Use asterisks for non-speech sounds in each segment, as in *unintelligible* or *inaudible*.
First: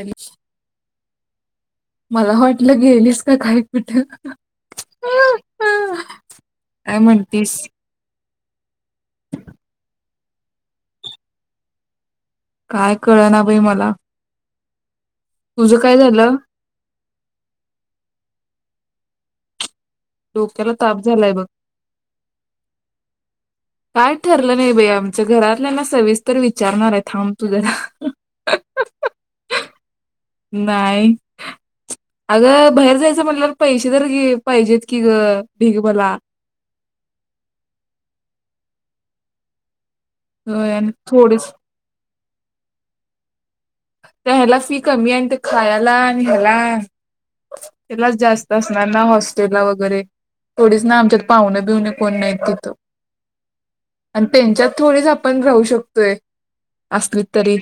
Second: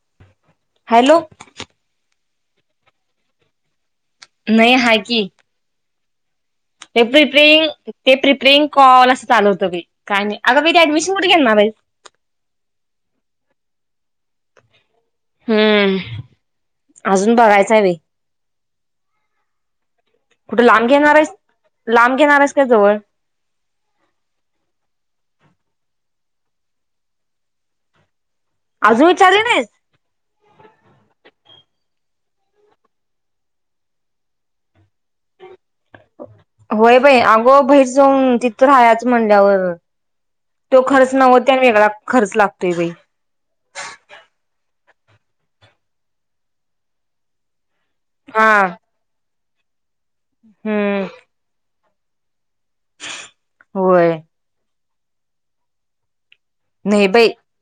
अरी हॅलो. मला हॉटलं गेलीस का काय नाही हाय की. काय एपरी म्हणतीस प्रंग तेप *unintelligible* कॉल असं चालू होत बाई, काय नाही. अग बाई ते ऍडमिशन कुठे घेणार हाइस. काय कळ ना बाई मला. तुझं काय हम्म झालं अजून बघायचंय बाई. कुठे डोक्याला लांब ताप झालाय घेणारेस. बघ लांब घेणारेस काय जवळ. काय ठरलं नाही बाई आमच्या घरातल्यांना सविस्तर विचारणारे थांब तू जरा. आजून विचारली नाहीस. नाही अगं बाहेर जायचं म्हल्यावर, पैसे तर पाहिजेत की ग. ढीग मला होय बाई, अगो बाहेर जाऊन तिथ राहायचं म्हणल्यावर होय तो आणि खर्च थोडीच नव्हता, आणि वेगळा खर्च लागतोय बाई. त्या ह्याला फी कमी आणि, ते खायला आणि ह्याला त्यालाच हा जास्त असणार ना, हॉस्टेलला वगैरे थोडीच ना हम्म आमच्यात पाहुणे, बिहणे, कोण नाही त होय अन त्यांच्यात थोडेच आपण राहू शकतोय. नाही असलीत बाई, तरी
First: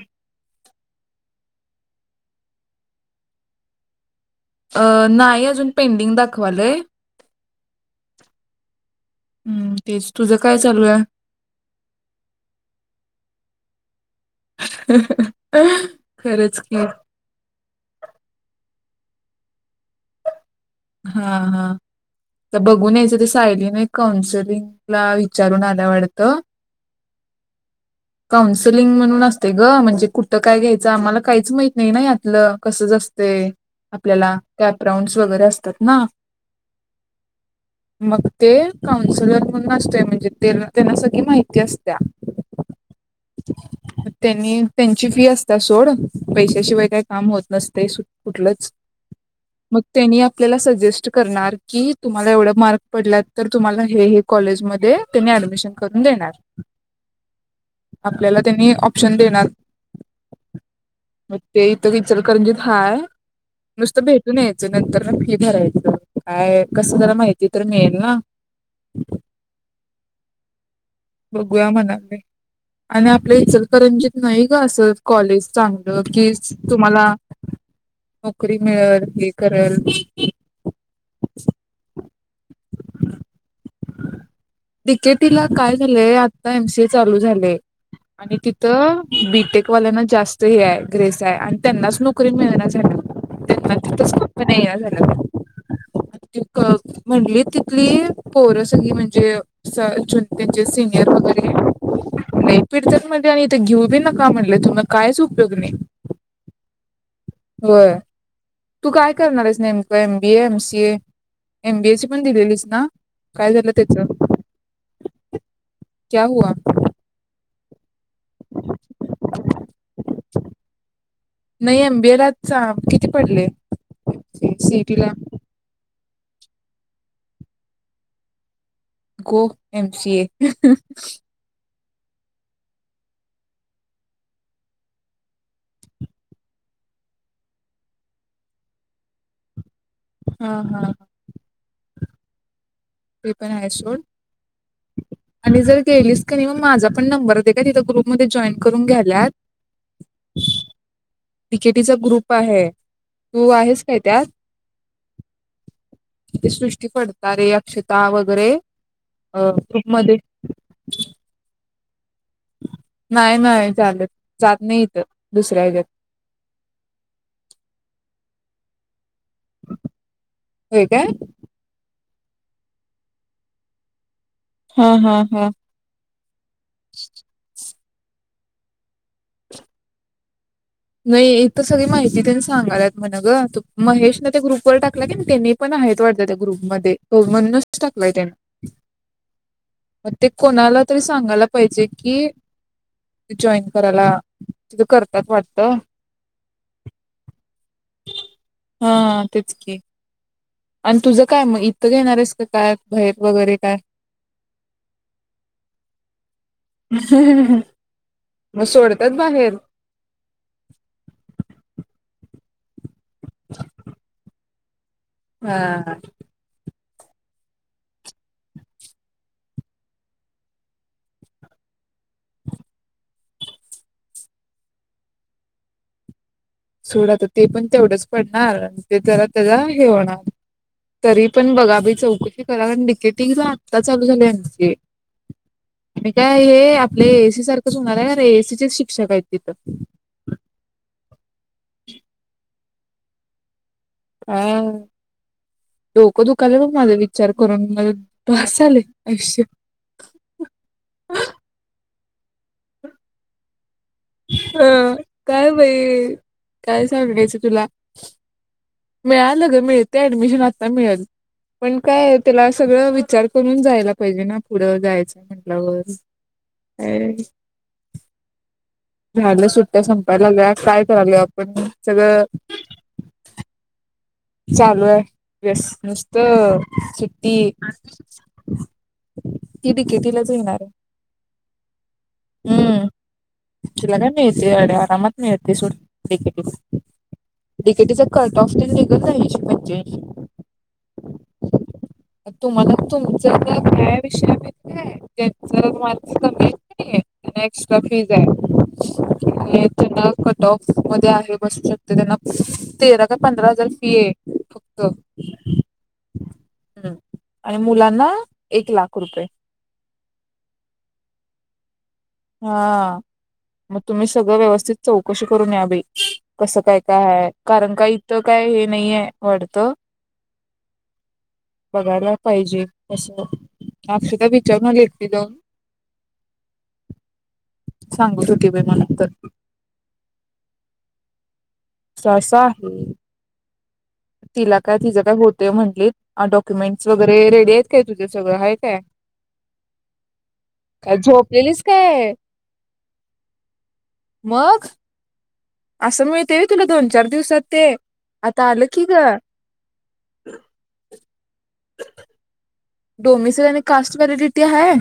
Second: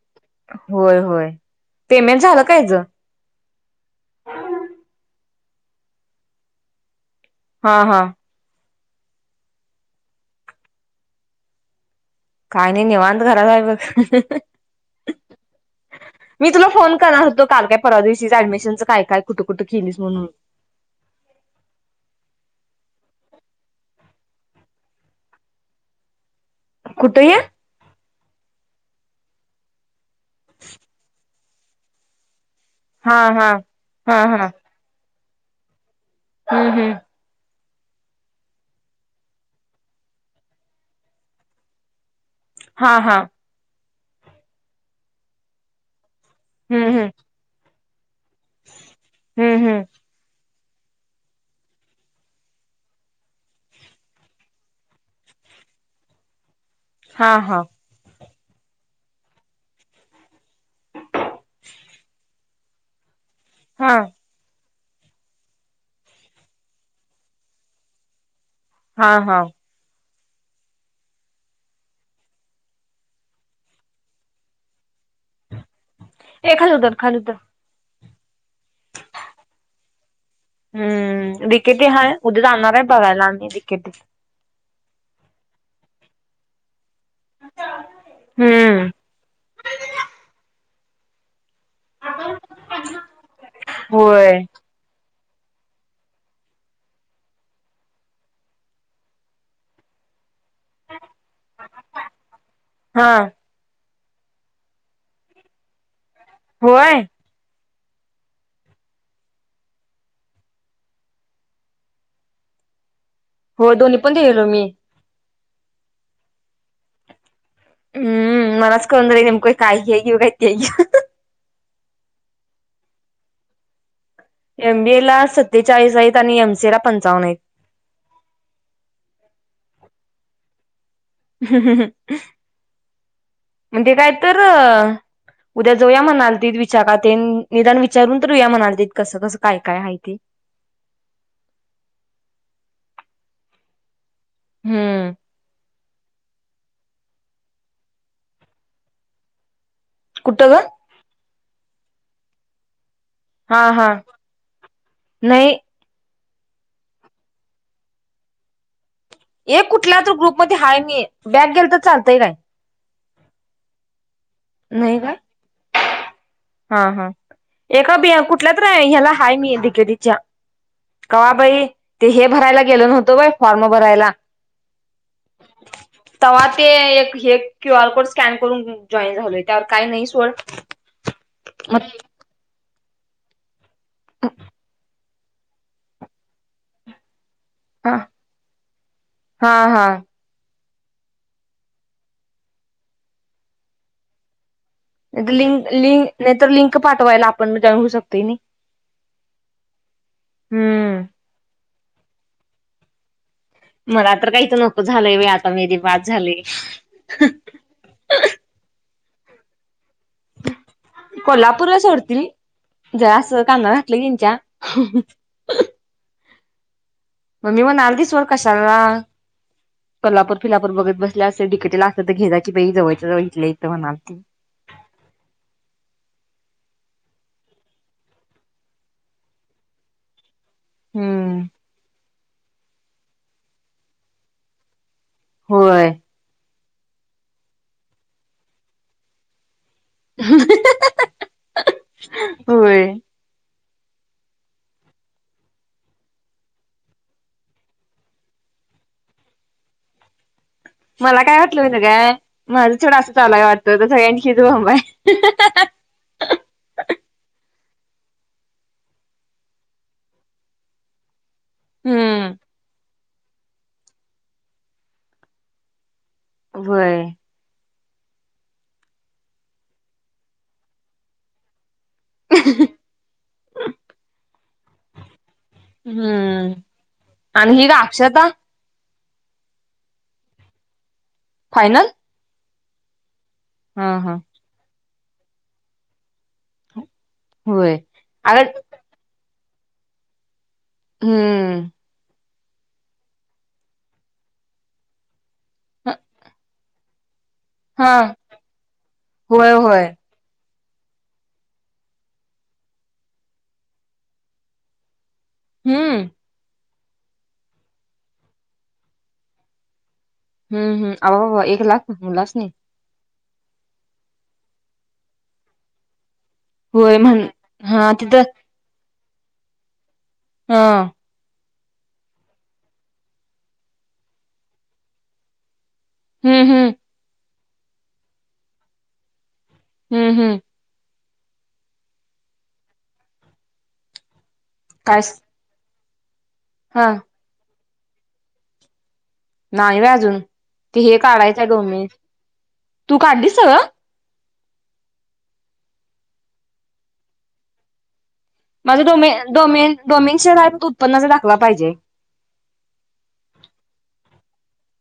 होय, होय, पेमेंट झालं यांचं. अ नाही अजून, पेंडिंग दाखवालंय. हा हम्म, तेच तुझं काय चालू आहे. काही नाही निवत घराबाहेर बघ *unintelligible* मी खरंच तुला की फोन करणार होतो, काल काय परवा दिवशी ऍडमिशनच काय, काय, कुठं, कुठं, केलीस म्हणून हा, हा तर बघून यायचं, ते सायलीने काौन्सलिंगला विचारून आल्या वाटतं. कुठं ये? काउन्सलिंग म्हणून असते ग, म्हणजे कुठं काय घ्यायचं, आम्हाला काहीच माहत नाही ना यातलं. असंच हा असतय, हा हा आपल्याला हा कॅपराऊंडस वगैरे असतात ना. हम्म, हम्म मग ते काउन्सिलर म्हणून असतय, म्हणजे त्यांना सगळी माहिती असत्या. हा, हा, त्यांनी त्यांची फी असता सोड, पैशाशिवाय हम्म काय हम्म काम होत नसते. कुठलंच, हम्म मग हम्म त्यांनी आपल्याला सजेस्ट करणार की, तुम्हाला एवढ मार्क पडला तर, तुम्हाला हे हे कॉलेजमध्ये त्यांनी ॲप ऍडमिशन करून देणार. हा, हा आपल्याला त्यांनी ऑप्शन देणार, मग ते इथं विचालकरंजी हाय हा नुसतं भेटून यायचं, नंतर ते ठरायचं, काय कस जरा माहिती तर मिळेल ना. हा, हा बघूया म्हणाले, आणि आपल्या इचलकरंजित नाही ग असं कॉलेज चांगलं. की ए खाली उतर तुम्हाला खाली उतर नोकरी मिळेल, हे करल हम्म डी के टी हाय उदया जाणार हाय बघायला आम्ही डी के टी त. डी के टी ला काय झालंय आता एम सी ए चालू झाले आणि हम्म तिथं बीटेकवाल्यांना जास्त हे आहे ग्रेस आहे आणि त्यांनाच नोकरी मिळेना झाल्या त्यांना तिथंच होय नोकरी नाहीया झाल्या. *inaudible* त म्हटली तिथली पोरं सगळी म्हणजे स त्यांचे सिनियर वगैरे लई पिडत्यात हा म्हणजे आणि इथे घेऊ बी नक का म्हणलं तुमी कायच उपयोग नाही. होय. होय तू काय करणार हाईस नेमकं M B A, M C A. M B A ची पण दिलेलीस ना? काय हो झालं दोन्ही त्याचं पण दीलेलो मी. *unintelligible* हम मलाच कळना झाले नेमकं मी काय घेऊ? हे घेऊ काय ते घेऊ? नाही एम बी ए ला चा किती पडले? एम बी ए ला सत्तेचाळीस आहेत आणि एम सी ए ला पंचावन्न आहेत. गो एम सी ए. *inaudible* *inaudible* म्हणजे काय तर उद्या जोया म्हणालतीत विचारा तेन निदान विचारून येऊया म्हणालतीत कसं-कसं काय काय आहे. हा, हा, ह. *inaudible* ते पण आहे सोड. हम्म. केलीस क नाही मग माझा पण नंबर दे काय तिथ ग्रुपमध्ये जॉईन करून घ्याल्यात. कुठ ग? डी के टी चा ग्रुप आहे. तू हा आहेस हा काय त्यात? नाही सृष्टी पडतारे, अक्षता वगैरे ये कुठल्या तर ग्रुपमध्ये ग्रुपमध्ये हाय मी बॅग गेलत नाही नाही चालंत जात नाही इथ दुसऱ्या हेच्यात *inaudible* हा हा एका बीया कुठल्या तर ह्याला हाय मी डी के टी च्या होय काय कवाबाई ते हे भरायला गेलो नव्हतं होय फॉर्म भरायला. हा हा हा *inaudible* तवा ते एक हे क्यू आर कोड स्कॅन करून जॉईन झालोय त्यावर काही नाही सोड. नाही इथ मग सगळी माहिती तेन सांगालात म्हण ग महेश ना ते ग्रुपवर टाक कला त्यांनी पण आहेत वाटत त्या ग्रुपम हो म्हणूनच तो हा टाकलाय त्यांनी हा हा *inaudible* मग ते कोणाला तरी सांगायला पाहिजे कि *inaudible* जॉईन करायला तिथ करतात म्हणे. लिंक लिंक नाही तर लिंक पाठवायला आपण जाऊ शकतोय नी. *inaudible* हा तेच की आणि हम्म तुझं काय मग इथं घेणार आहेस का काय बाहे मला तर काहीच नको झालंय बाई आता मेरी बाद झाली. *inaudible* मग सोडतात बाहेर? *inaudible* कोल्हापूरला सोडतील जरा असं कानावर घातलं यांच्या *inaudible* ह ह. मम्मी म्हनालती सोड कशाला? कोल्हापूर फिलापूर बघत बसल्या असे डी के टी ला असल तर घे जा की बाई जवळच्या जवळ इथल्या इथ म्हणालती. सोडा आता ते पण तेवढंच पडणार ते जरा त्याचा हे होणार. तरी हम्म पण बघा बाई चौकशी करा कारण डी के टी ला तर आत्ता चालू झालीये एम सी ए. होय *inaudible* आणि काय हे आपले ए एस सी सारखंच होणार आहे ए एस सीचे शिक्षक आहेत तिथं. होय हम्म डोकं दुकालाय बघ माझ विचार करून माझं भास झालयं आयुष्य मला काय वाटलं महितिहाय का माझं तेवडं असं चालू काय वाटत हं काय बाई काय सांगायचं तुला मिळालग मिळतंय ऍडमिशन आता मिळेल पण काय हम्म त्याला सगळं विचार करून जायला पाहिजे ना पुढं जायचं म्हटल्यावर होय काय झाल्या सुट्ट्या संपायला लागल्या काय करलोय आपण सगळं चालू आहे व्यस हम्म नुसतं सुट्टी आणि ही का अक्षता ती औषधेही ला येणार आहे फायनल हम्म हा तिला हा काय आरामात येडे मिळतय सोड डी के टी ला डी होय के टीचा कट अगं ऑफ निघल नाही ऐसी पंच्याऐशी हम्म तुम्हाला तुमच काय हाय विषय माहिती हाय त्यांच मार्क्स कमी त्यांना एक्स्ट्रा हा फी होय आहे होय टॉप्स मध्ये आहे बसू शकते त्यांना तेरा का पंधरा हजार फी आहे फक्त हम्म हम्म आणि मुलांना एक लाख रुपये हम्म हम्म अबाब एक लाख? मुलाच नाही हा मग तुम्ही सगळं व्यवस्थित चौकशी करून या बई कसं काय होय काय म्हण हाय कारण का हा इथं तिथं काय हे नाहीये वाटतं. हा. बघायला पाहिजे कसं अक्षदा विचारून एकटीला जाऊन हम्म हम्म. सांगत हो की बाई मला तर हम्म हम्म. ससा तिला काय तिझं काय होतंय म्हटली अ डॉक्युमेंटस हा वगैरे रेडी आहेत काय तुझं सगळं आहे काय नाही होय अजून ते की हे काय काढायचंय झोपलेलीस डोमीन काय तु काढलीस सगळं? मग? असं मिळतंय हवंय तुला दोन चार दिवसात ते आता आलं की माझं ग डोमे डोमेन डोमेंशन हाय फक्त उत्पन्नाचा दाखला पाहिजे. डोमिसो आणि कास्ट वॅलीडिटी हाय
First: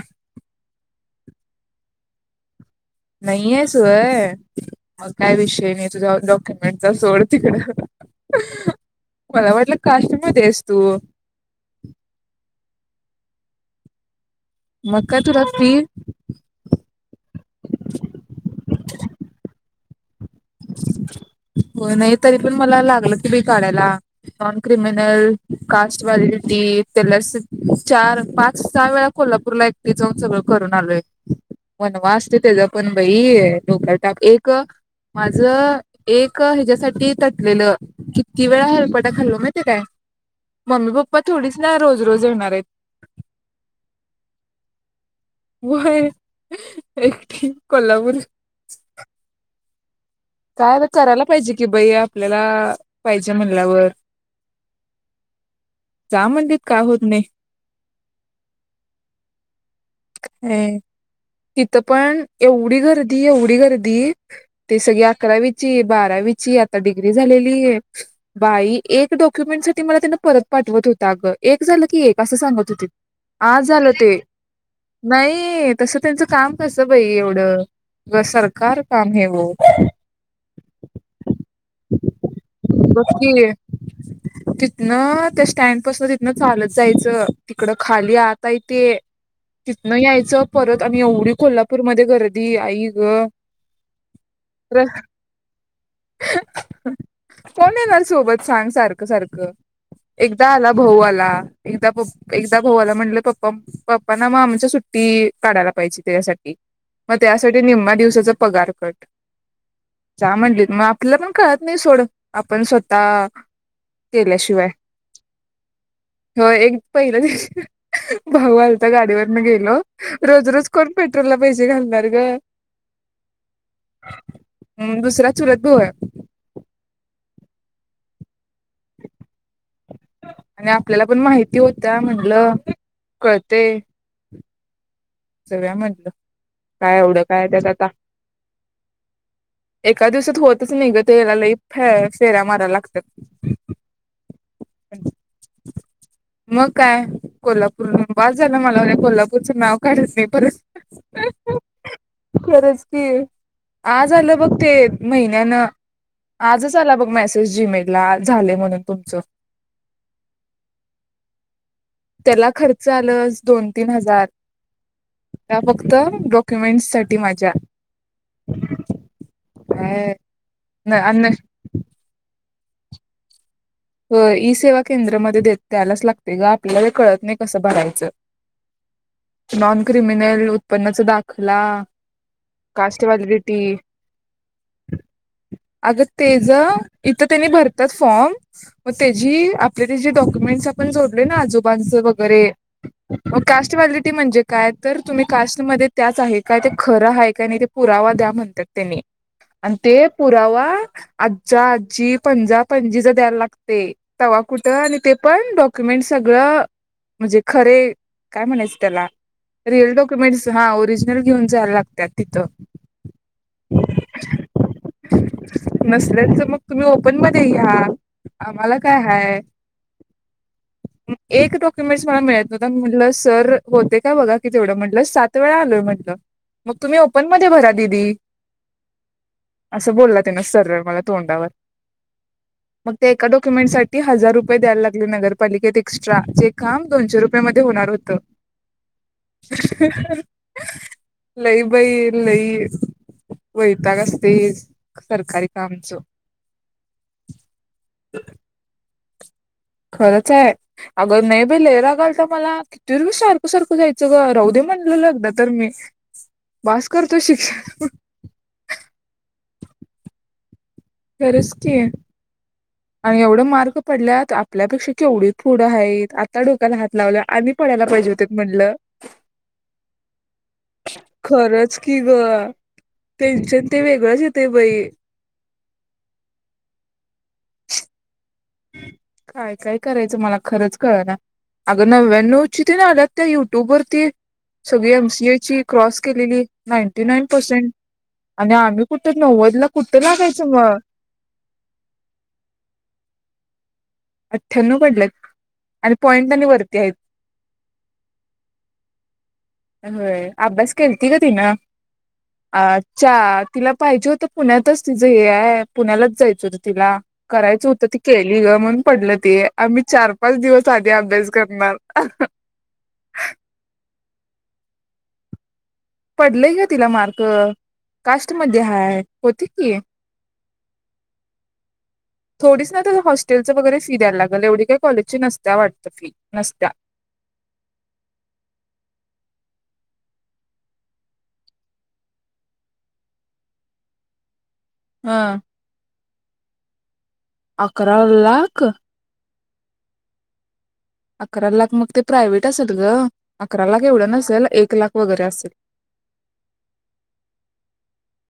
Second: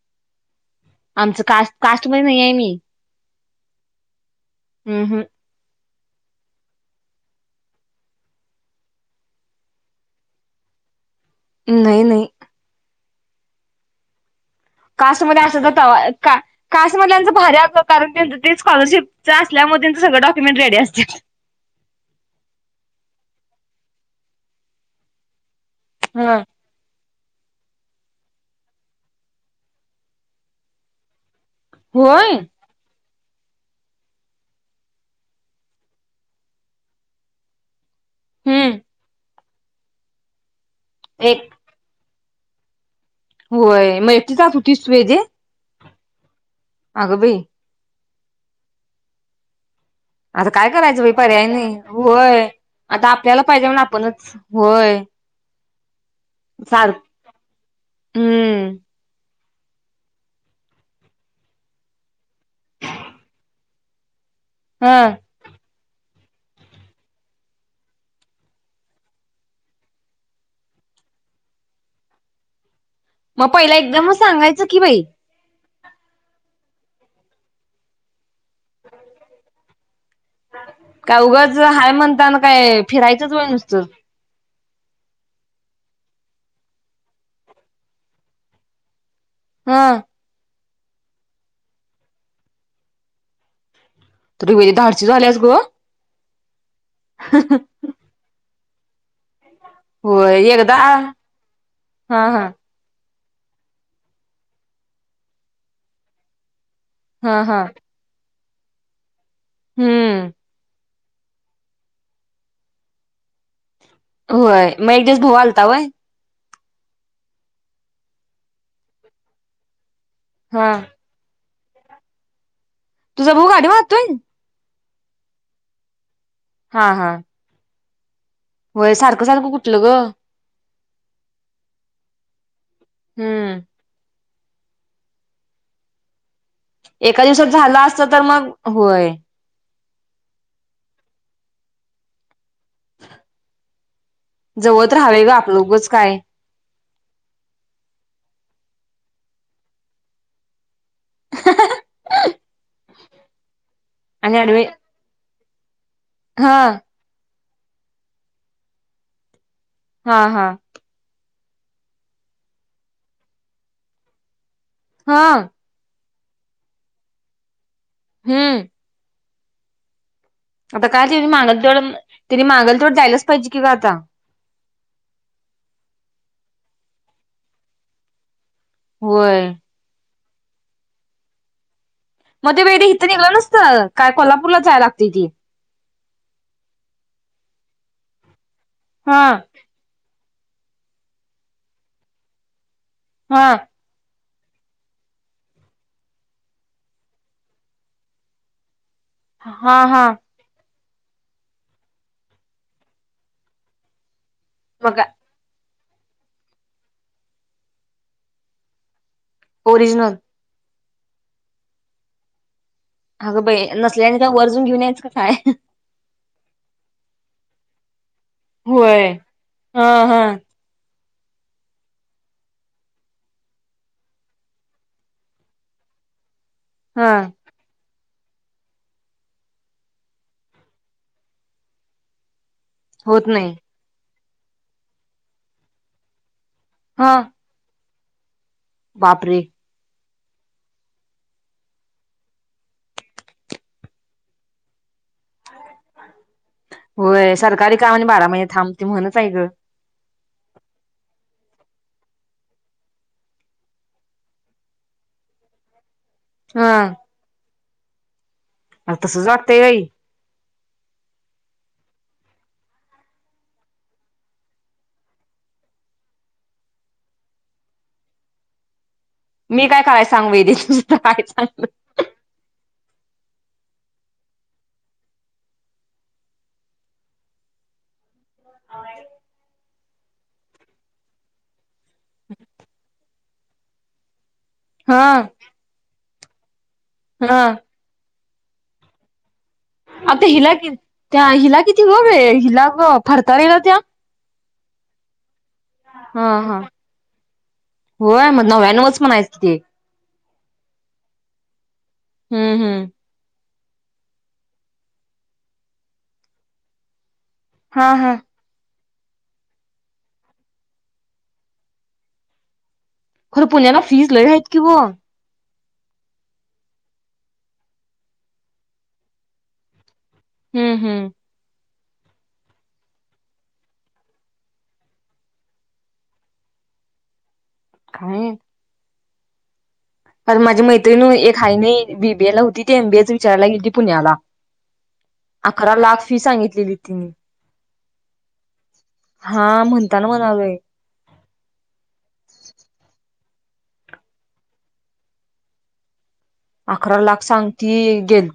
आमचं कास्ट कास्टमध्ये नाही आहे मी. नाही आहेस होय हम्म मग काय विषय नाही. तुझ्या डॉक्युमेंटचा सोड तिकडं हा हा हा मला वाटलं कास्ट मध्ये आहेस तु हम्म नाही नाही मग काय कास्टमध्ये तुला असतें तर फी कवा कास्ट मध्ये असल्याचं भारी कारण स्कॉलरशिप असल्यामुळे सगळं डॉक्युमेंट रेडी असत्यात. होय नाही तरी पण मला लागलं की बाई काढायला नॉन क्रिमनल कास्ट व्हॅलिडीटी तेला चार पाच सहा वेळा कोल्हापूरला एकटी जाऊन सगळं करून आलोय वनवा होय असते त्याचा पण बाई डोक्याला ताप एक माझं एक ह्याच्यासाठी तटलेलं किती वेळा हम्म हेलपटा खाल्लो माहित माहिती काय मम्मी पप्पा एक थोडीच ना रोज रोज येणारेत होय मग तु एकटी जात होतीस वेजे? होय एकटी कोल्हापूर आता काय न करायचं बाई करायला पर्याय पाहिजे कि नाही बाई आपल्याला होय आता पाहिजे आपल्याला म्हणून म्हणल्यावर आपणच होय जा म्हटलेत काय सार होत नाही हम्म ह तिथं पण एवढी गर्दी एवढी गर्दी ते हा. सगळी बारावीची आता डिग्री झालेली आहे बाई एक डॉक्युमेंट साठी मला पाठवत होता ग एक झालं की एक असं सांगत होते. मग आज पहिला झालं ते एकदमच सांगायचं की बाई नाही तसं त्यांचं काम कसं बाई एवढं सरकार काम हे ओ काय उगच हाय म्हणताना काय फिरायचंच होय नुसतं? न त्या स्टँड पासून तिथनं चालत जायचं तिकडं खाली आता आहे ते हा तिथनं यायचं परत आणि एवढी कोल्हापूरमध्ये गर्दी आई ग तर वेळी धाडसी झाल्यास ग कोण ये ना सोबत सांग सारखं सारखं होय एकदा आला भाऊ हा आला एकदा हा एकदा भाऊला म्हणटलं पप्पा प पप्पा ना मग आमच्या सुट्टी काढायला पाहिजे त्याच्यासाठी मग हा त्यासाठी हा निम्मा दिवसाचा पगार कट हम्म जा म्हणली मग आपल्या पण कळतं नाही सोड आपण स्वतः केल्याशिवाय होय मग एक दिवस भाऊ आलता होय? हो एक पहिल्या दिवशी भाऊ आलता गाडीवरन गेलो. रोज हा रोज कोण पेट्रोलला पैसेे घालणार ग तुझा भाऊ गाडी मारतोय हम्म दुसरा चूलत भाऊ आहे हा हा होय सारखं सारखं कुठलं ग आणि आपल्याला पण माहिती होत म्हटलं हम्म कळते सगळ्या म्हटलं काय एका एवढं दिवसात काय त्यात झालं आता असत तर मग होय एका दिवसात होतच नाही ग तेला लई फेऱ्या मारायला लागतात जवळ तर हवे ग आपलं उगच काय मग काय कोल्हापूर बा झालं मला वा कोल्हापूरचं नाव काडायच नाही परत खरंच की आज आलं आणि बघ ऍडमि ते महिन्यानं हा आजच आला बघ मॅसेज जीमे ला झा म्हणून तुमच हा हा त्याला खर्च आलं दोन तीन हजार हा का फक्त डॉक्युमेंट्स साठी माझ्या हम्म हा आता काय त मागलतेवड तनी मागलतेवड द्यायलाच पाहिजे की ग आता हो ई सेवा केंद्रामध्ये देत त्यायलाच लागते ग आपल्याला ते कळत नाही कसं भरायचं होय ल उत्पन्नाचा दाखला मग ते वेळे कास्ट इथं निेलं नसत व्हॅलिडिटी काय कोल्हापूरला जाय लागते ती तेच इथं त्यांनी भरतात फॉर्म मग हा त्याची आपली तची डॉक जोडलयना आजूबाजूवगैरे हा कॅस्ट व्हॅलेडीटी काय तर तुम्ही कास्टमध्ये त्याच आहे काय ते खरं आहे का नाही ते पुरावा द्या म्हणतात त्यांनी आणि हा हा ते पुरावा आजा आजी पंजा पंजी ज द्यायला लागतंय तवा कुठ मग ते पण डॉक्युमेंट सगळं म्हणजे खरे काय म्हणायचं त्याला रिअल ओरिजिनल डॉक्युमेंट्स ना ओरिजिनल घेऊन जायला लागतात तिथं अगं बाई नसल्याने काय वरजून घेऊन यायचं का काय नसल्याच मग तुम्ही ओपन मध्ये हे आम्हाला काय होय हाय? हा हा एक डॉक्युमेंट्स मला मिळत नव्हत म्हटलं? सर होते का बघा कि तेवढं म्हटलं सात वेळा आलोय म्हटलं. मग तुम्ही हा ओपन मध्ये भरा दीदी. असं बोलला त्यांन सरळ मला तोंडावर. मग त्या होत एका नाही डॉक्युमेंट साठी हजार रुपये द्यायला लागले नगरपालिकेत एक्स्ट्रा चेक. - काम हा दोनशे रुपयमधे होणार होत? बापरे लई बाई लई- वैताग असतय सरकारी कामच होय सरकारी कामा आणि बारा महिने थांब ति म्हणच आहे ग खरंच आहे? आग नाही बाई लई राग आलता मला किती सारखं सारखं जायचं ग राहू दे. म्हणून तर मी बास करतो शिक्षण. आ तस वाटतय बाई? खरच की आणि एवढं मार्क पडल्यात आपल्यापेक्षा केवढी पुढ आहेत आता डोक्याला हात लावल्यात आणि पाडायला पाहिजे होत म्हटलं मी काय करायला सांग वैदे तुझ काय सांग खरंच की ग टेंशन ते वेगळेच येतय बाई काय काय करायचं मला खरंच कळना अगं नव्याण्णवची ते ना आल्यात त्या युट्यूब वरती सगळी हा एमसीए ची क्रॉस केलेली. नाईंटी नाईन हा पर्सेंट आणि आम्ही कुठे नव्वद ला कुठं आता लागायचं हिला कि मग त्या हिला किती ग हिला फरताारेला त्या अठ्ठ्याण्णव पडल्यात आणि हा.. पॉईंट आणि हा.. वरती आहेत होय, मग नव्यानवच म्हणायचंत ते होय. अभ्यास केलती गं तिनं हम्म आ हम्म चा तिला पाहिजे होतं पुण्यातच तिचं हे आहे, पुण्यालाच जायचं होतं तिला करायच होतं हा ती हा केली गं म्हण पडलं ते. आम्ही चार-पाच दिवस आधी अभ्यास करणार खरं, पुण्याला फिज लई आहेत की गं. पडलयं गं तिला मार्क, कास्ट मध्ये हाय होती की हम्म.. हम्म.. थोडीच ना त्याला हॉस्टेलचं वगैरे फी द्यायला लागेल, एवढी काही कॉलेजची नसत्या वाटतं फी नसत्या *inaudible* काय? काल माझी मैत्रिण ओ एक हाय नी बीबीए ला होती, ती एमबीएच विचारायला गेलीती पुण्याला हं. अकरा लाख फी सांगितलेली तिने अकरा लाख? हा म्हणताना म्हणालोय अकरा लाख, मग ते प्रायव्हेट असेल गं अकरा लाख एवढं नसेल, एक लाख वगैरे असेल अकरा लाख सांगती, गेलती.